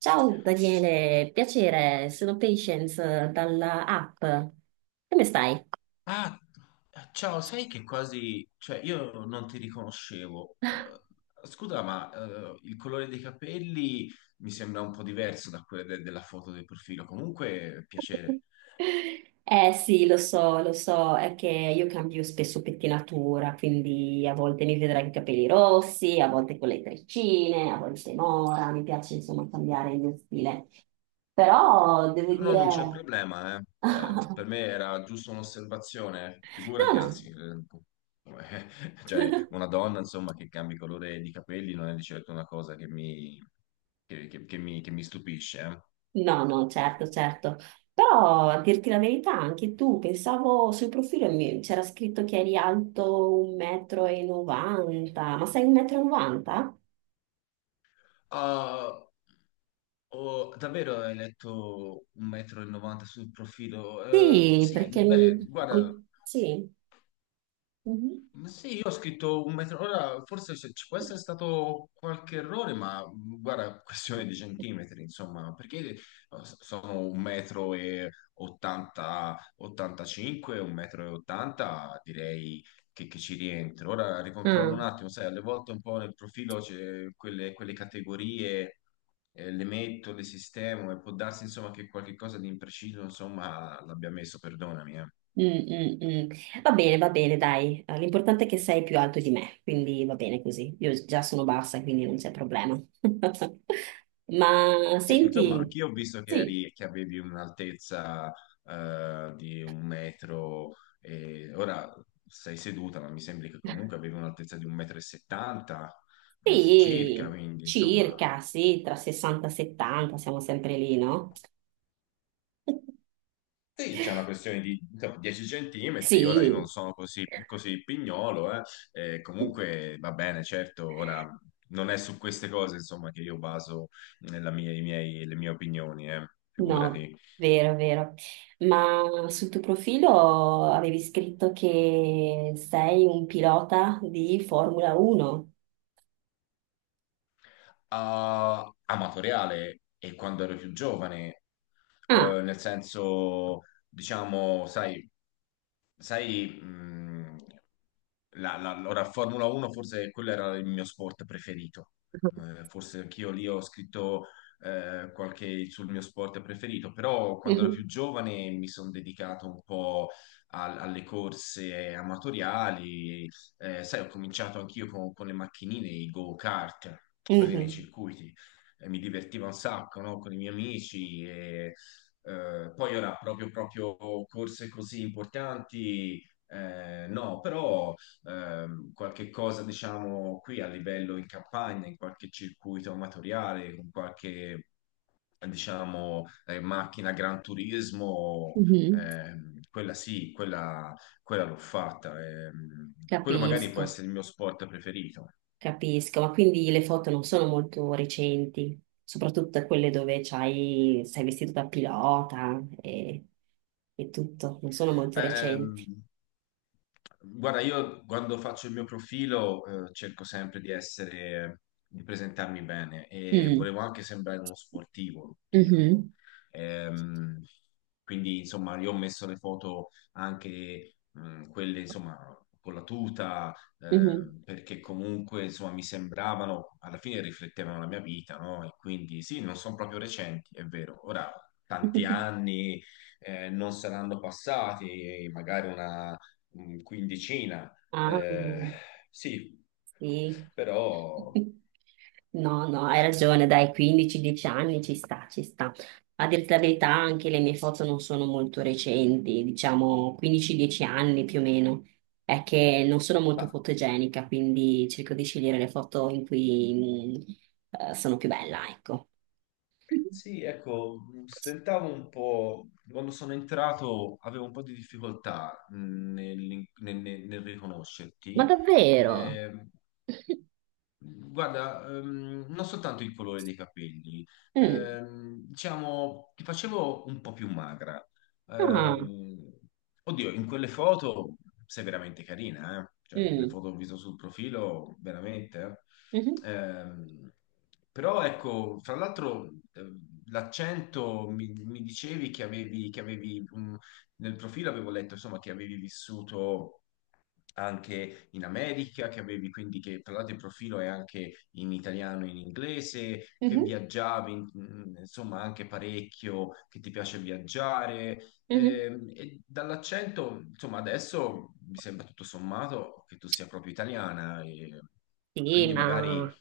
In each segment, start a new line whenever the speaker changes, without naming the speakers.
Ciao Daniele, piacere, sono Patience dalla app. Come stai?
Ah, Ciao, sai che quasi, cioè io non ti riconoscevo. Scusa, ma il colore dei capelli mi sembra un po' diverso da quello della foto del profilo. Comunque, piacere.
Eh sì, lo so, è che io cambio spesso pettinatura, quindi a volte mi vedrai con i capelli rossi, a volte con le treccine, a volte mora, mi piace insomma cambiare il mio stile. Però devo
No, no, non c'è
dire.
problema, eh. Cioè, per me era giusto un'osservazione,
No,
figurati,
no.
anzi, cioè, una donna, insomma, che cambi colore di capelli non è di certo una cosa che mi, che mi stupisce, eh.
No, no, certo, certo. Però a dirti la verità, anche tu, pensavo sul profilo c'era scritto che eri alto 1,90 m, ma sei 1,90 m?
Ah, Davvero hai letto 1,90 m sul profilo?
Sì,
Sì,
perché
beh, guarda.
sì. Mhm.
Ma sì, io ho scritto un metro, ora forse ci può essere stato qualche errore, ma guarda, questione di centimetri, insomma, perché sono un metro e 80, 85, un metro e 80, direi che ci rientro. Ora ricontrollo
Ah,
un attimo, sai, alle volte un po' nel profilo c'è quelle categorie, le metto, le sistemo e può darsi, insomma, che qualche cosa di impreciso, insomma, l'abbia messo, perdonami, eh.
mm, mm, mm. Va bene, dai. L'importante è che sei più alto di me, quindi va bene così. Io già sono bassa, quindi non c'è problema. Ma
Sì, insomma,
senti,
anch'io ho visto che,
sì.
che avevi un'altezza di un metro, e ora sei seduta, ma mi sembra che comunque avevi un'altezza di un metro e 70, quindi circa,
Sì,
quindi insomma.
circa, sì, tra 60 e 70, siamo sempre lì, no?
Sì, c'è una questione di insomma, 10 centimetri, ora io non
Sì,
sono così, così pignolo, e comunque va bene, certo, ora non è su queste cose insomma che io baso nella mia- i miei- le mie opinioni,
no,
figurati.
vero, vero. Ma sul tuo profilo avevi scritto che sei un pilota di Formula 1.
Amatoriale e quando ero più giovane,
Ah,
nel senso, diciamo, sai, ora Formula 1 forse quello era il mio sport preferito. Forse anch'io lì ho scritto qualche sul mio sport preferito, però quando ero
mhm,
più giovane mi sono dedicato un po' alle corse amatoriali. Sai, ho cominciato anch'io con le macchinine, i go-kart, quelli nei
mhm,
circuiti. Mi divertiva un sacco, no? Con i miei amici e poi ora proprio, proprio corse così importanti, no, però qualche cosa diciamo qui a livello in campagna, in qualche circuito amatoriale, con qualche diciamo macchina Gran Turismo,
mhm,
quella sì, quella l'ho fatta. Quello magari può
capisco.
essere il mio sport preferito.
Capisco, ma quindi le foto non sono molto recenti, soprattutto quelle dove c'hai, sei vestito da pilota e tutto, non sono molto recenti.
Ehm, Guarda, io quando faccio il mio profilo cerco sempre di essere, di presentarmi bene e
Mm.
volevo anche sembrare uno sportivo, ti dico.
Mhm.
Ehm, quindi, insomma, io ho messo le foto anche quelle, insomma, con la tuta,
Mhm.
perché comunque, insomma, mi sembravano, alla fine riflettevano la mia vita, no? E quindi sì, non sono proprio recenti, è vero. Ora, tanti anni non saranno passati magari una quindicina.
Ah,
eh, sì,
sì.
però,
No, no, hai ragione, dai, 15-10 anni ci sta, ci sta. A dirti la verità, anche le mie foto non sono molto recenti, diciamo 15-10 anni più o meno. È che non sono
ma
molto fotogenica, quindi cerco di scegliere le foto in cui sono più bella, ecco.
sì, ecco, stentavo un po', quando sono entrato avevo un po' di difficoltà nel
Ma
riconoscerti,
davvero?
eh, Guarda, non soltanto il colore dei capelli,
Mm.
diciamo, ti facevo un po' più magra.
Ah,
Ehm, Oddio, in quelle foto sei veramente carina, eh? Cioè, le
mm.
foto che ho visto sul profilo, veramente.
Mhm,
eh. Ehm, Però ecco, fra l'altro, l'accento mi dicevi che avevi nel profilo avevo letto, insomma, che avevi vissuto anche in America, che avevi quindi che parlate il profilo è anche in italiano e in inglese, che
mhm,
viaggiavi, insomma, anche parecchio, che ti piace viaggiare.
mhm.
E dall'accento, insomma, adesso mi sembra tutto sommato che tu sia proprio italiana, e
Sì,
quindi magari.
ma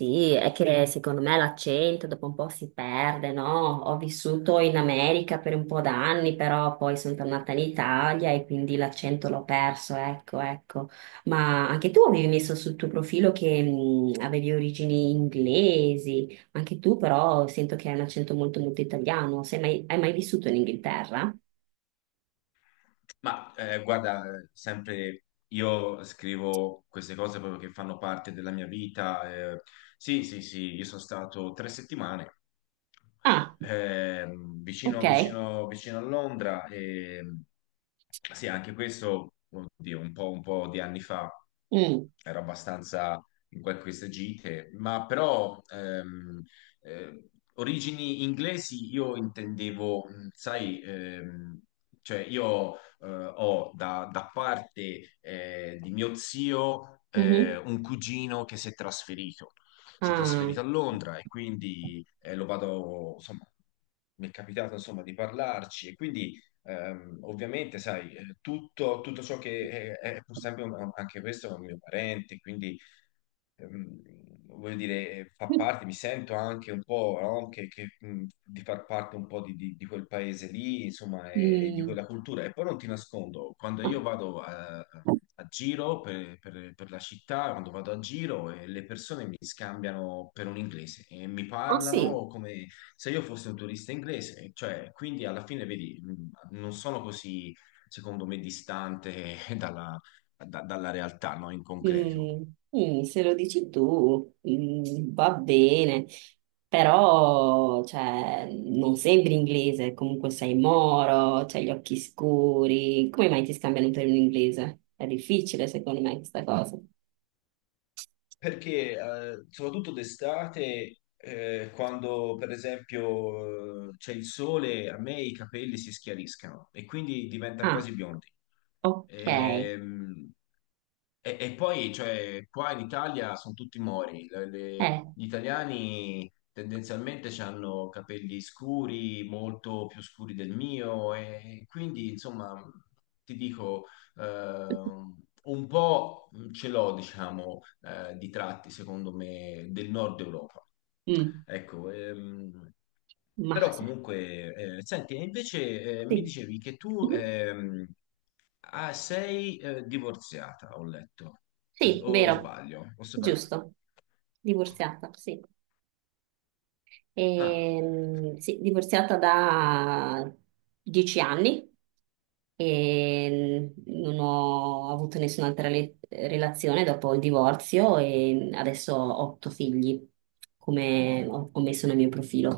sì, è che secondo me l'accento dopo un po' si perde, no? Ho vissuto in America per un po' d'anni, però poi sono tornata in Italia e quindi l'accento l'ho perso, ecco, ecco. Ma anche tu avevi messo sul tuo profilo che avevi origini inglesi, anche tu però sento che hai un accento molto molto italiano. Sei mai- Hai mai vissuto in Inghilterra?
Ma guarda, sempre io scrivo queste cose proprio che fanno parte della mia vita. Sì, sì, sì, io sono stato 3 settimane
Ah, ok.
vicino a Londra e sì, anche questo, oddio, un po' di anni fa
Mm,
ero abbastanza in queste gite, ma però eh, origini inglesi io intendevo, sai, cioè io eh, ho da parte di mio zio
mhm.
un cugino che si è trasferito. Si è
Ah,
trasferito a Londra e quindi lo vado, insomma, mi è capitato insomma di parlarci e quindi ovviamente, sai, tutto ciò che è pur sempre anche questo è un mio parente, quindi ehm, voglio dire, fa parte, mi sento anche un po', no? Di far parte un po' di quel paese lì, insomma, e di
mm.
quella cultura. E poi non ti nascondo, quando
Ah,
io vado a giro per la città, quando vado a giro, le persone mi scambiano per un inglese e mi
ah, sì.
parlano come se io fossi un turista inglese, cioè, quindi alla fine, vedi, non sono così, secondo me, distante dalla realtà, no? In concreto.
Mm, mm, se lo dici tu, mm, va bene, però cioè, non sembri inglese, comunque sei moro, c'hai gli occhi scuri, come mai ti scambiano per un inglese? È difficile secondo me questa cosa.
Perché soprattutto d'estate, quando per esempio c'è il sole, a me i capelli si schiariscano e quindi diventano
Ah,
quasi biondi.
ok,
Ehm, e poi, cioè, qua in Italia sono tutti mori, gli italiani tendenzialmente hanno capelli scuri, molto più scuri del mio, e quindi, insomma, ti dico, ehm, un po' ce l'ho, diciamo, di tratti, secondo me, del nord Europa.
mm,
Ecco,
ma
però
se-
comunque, senti, e invece mi
sì,
dicevi che tu
mhm.
ah, sei divorziata, ho letto,
Sì,
o
vero,
sbaglio, o separata.
giusto, divorziata, sì.
Ah,
Sì, divorziata da 10 anni e non ho avuto nessun'altra relazione dopo il divorzio e adesso ho otto figli, come ho messo nel mio profilo.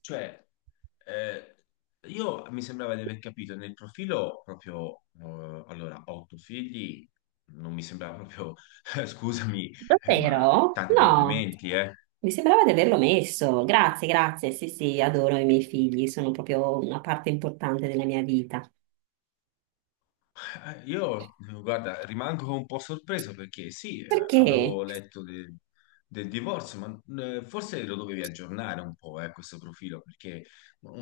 cioè, eh, io mi sembrava di aver capito nel profilo proprio, allora, otto figli, non mi sembrava proprio, scusami, ma
Davvero?
tanti
No,
complimenti, eh.
mi sembrava di averlo messo. Grazie, grazie. Sì, sì, adoro i miei figli, sono proprio una parte importante della mia vita.
Io, guarda, rimango un po' sorpreso perché sì, avevo
Perché?
letto del divorzio, ma forse lo dovevi aggiornare un po', questo profilo, perché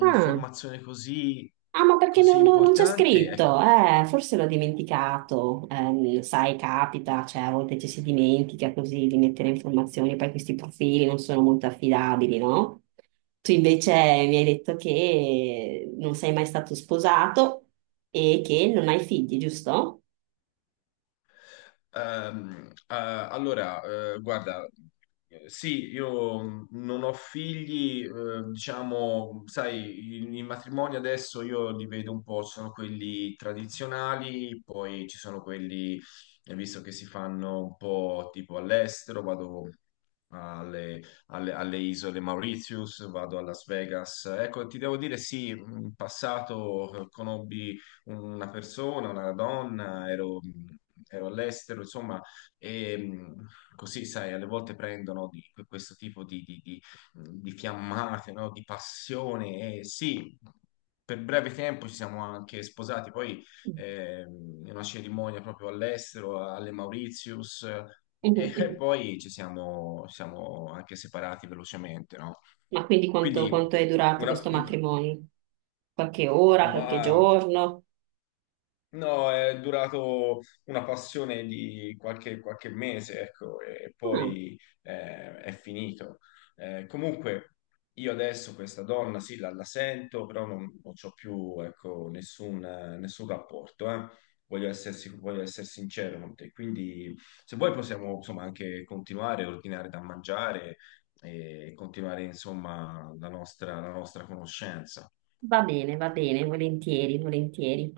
Ah.
così,
Ah, ma perché
così
non c'è
importante, ecco.
scritto? Forse l'ho dimenticato. Sai, capita, cioè a volte ci si dimentica così di mettere informazioni, poi questi profili non sono molto affidabili, no? Tu invece mi hai detto che non sei mai stato sposato e che non hai figli, giusto?
Allora, guarda, sì, io non ho figli, diciamo, sai, i matrimoni adesso io li vedo un po', ci sono quelli tradizionali, poi ci sono quelli, visto che si fanno un po' tipo all'estero, vado alle, alle isole Mauritius, vado a Las Vegas. Ecco, ti devo dire, sì, in passato conobbi una persona, una donna, ero all'estero, insomma, e così, sai, alle volte prendono questo tipo di fiammate, no? Di passione, e sì. Per breve tempo ci siamo anche sposati, poi in una cerimonia proprio all'estero, alle Mauritius,
Mhm,
e
mhm.
poi ci siamo anche separati velocemente, no?
Ma quindi quanto,
Quindi,
quanto è durato
una,
questo
un-
matrimonio? Qualche ora, qualche
ma
giorno?
no, è durato una passione di qualche mese, ecco, e
Ah,
poi è finito. Comunque, io adesso questa donna, sì, la sento, però non c'ho più, ecco, nessun rapporto, eh. Voglio essere sincero con te. Quindi, se vuoi, possiamo, insomma, anche continuare, ordinare da mangiare e continuare, insomma, la nostra conoscenza.
va bene, volentieri, volentieri.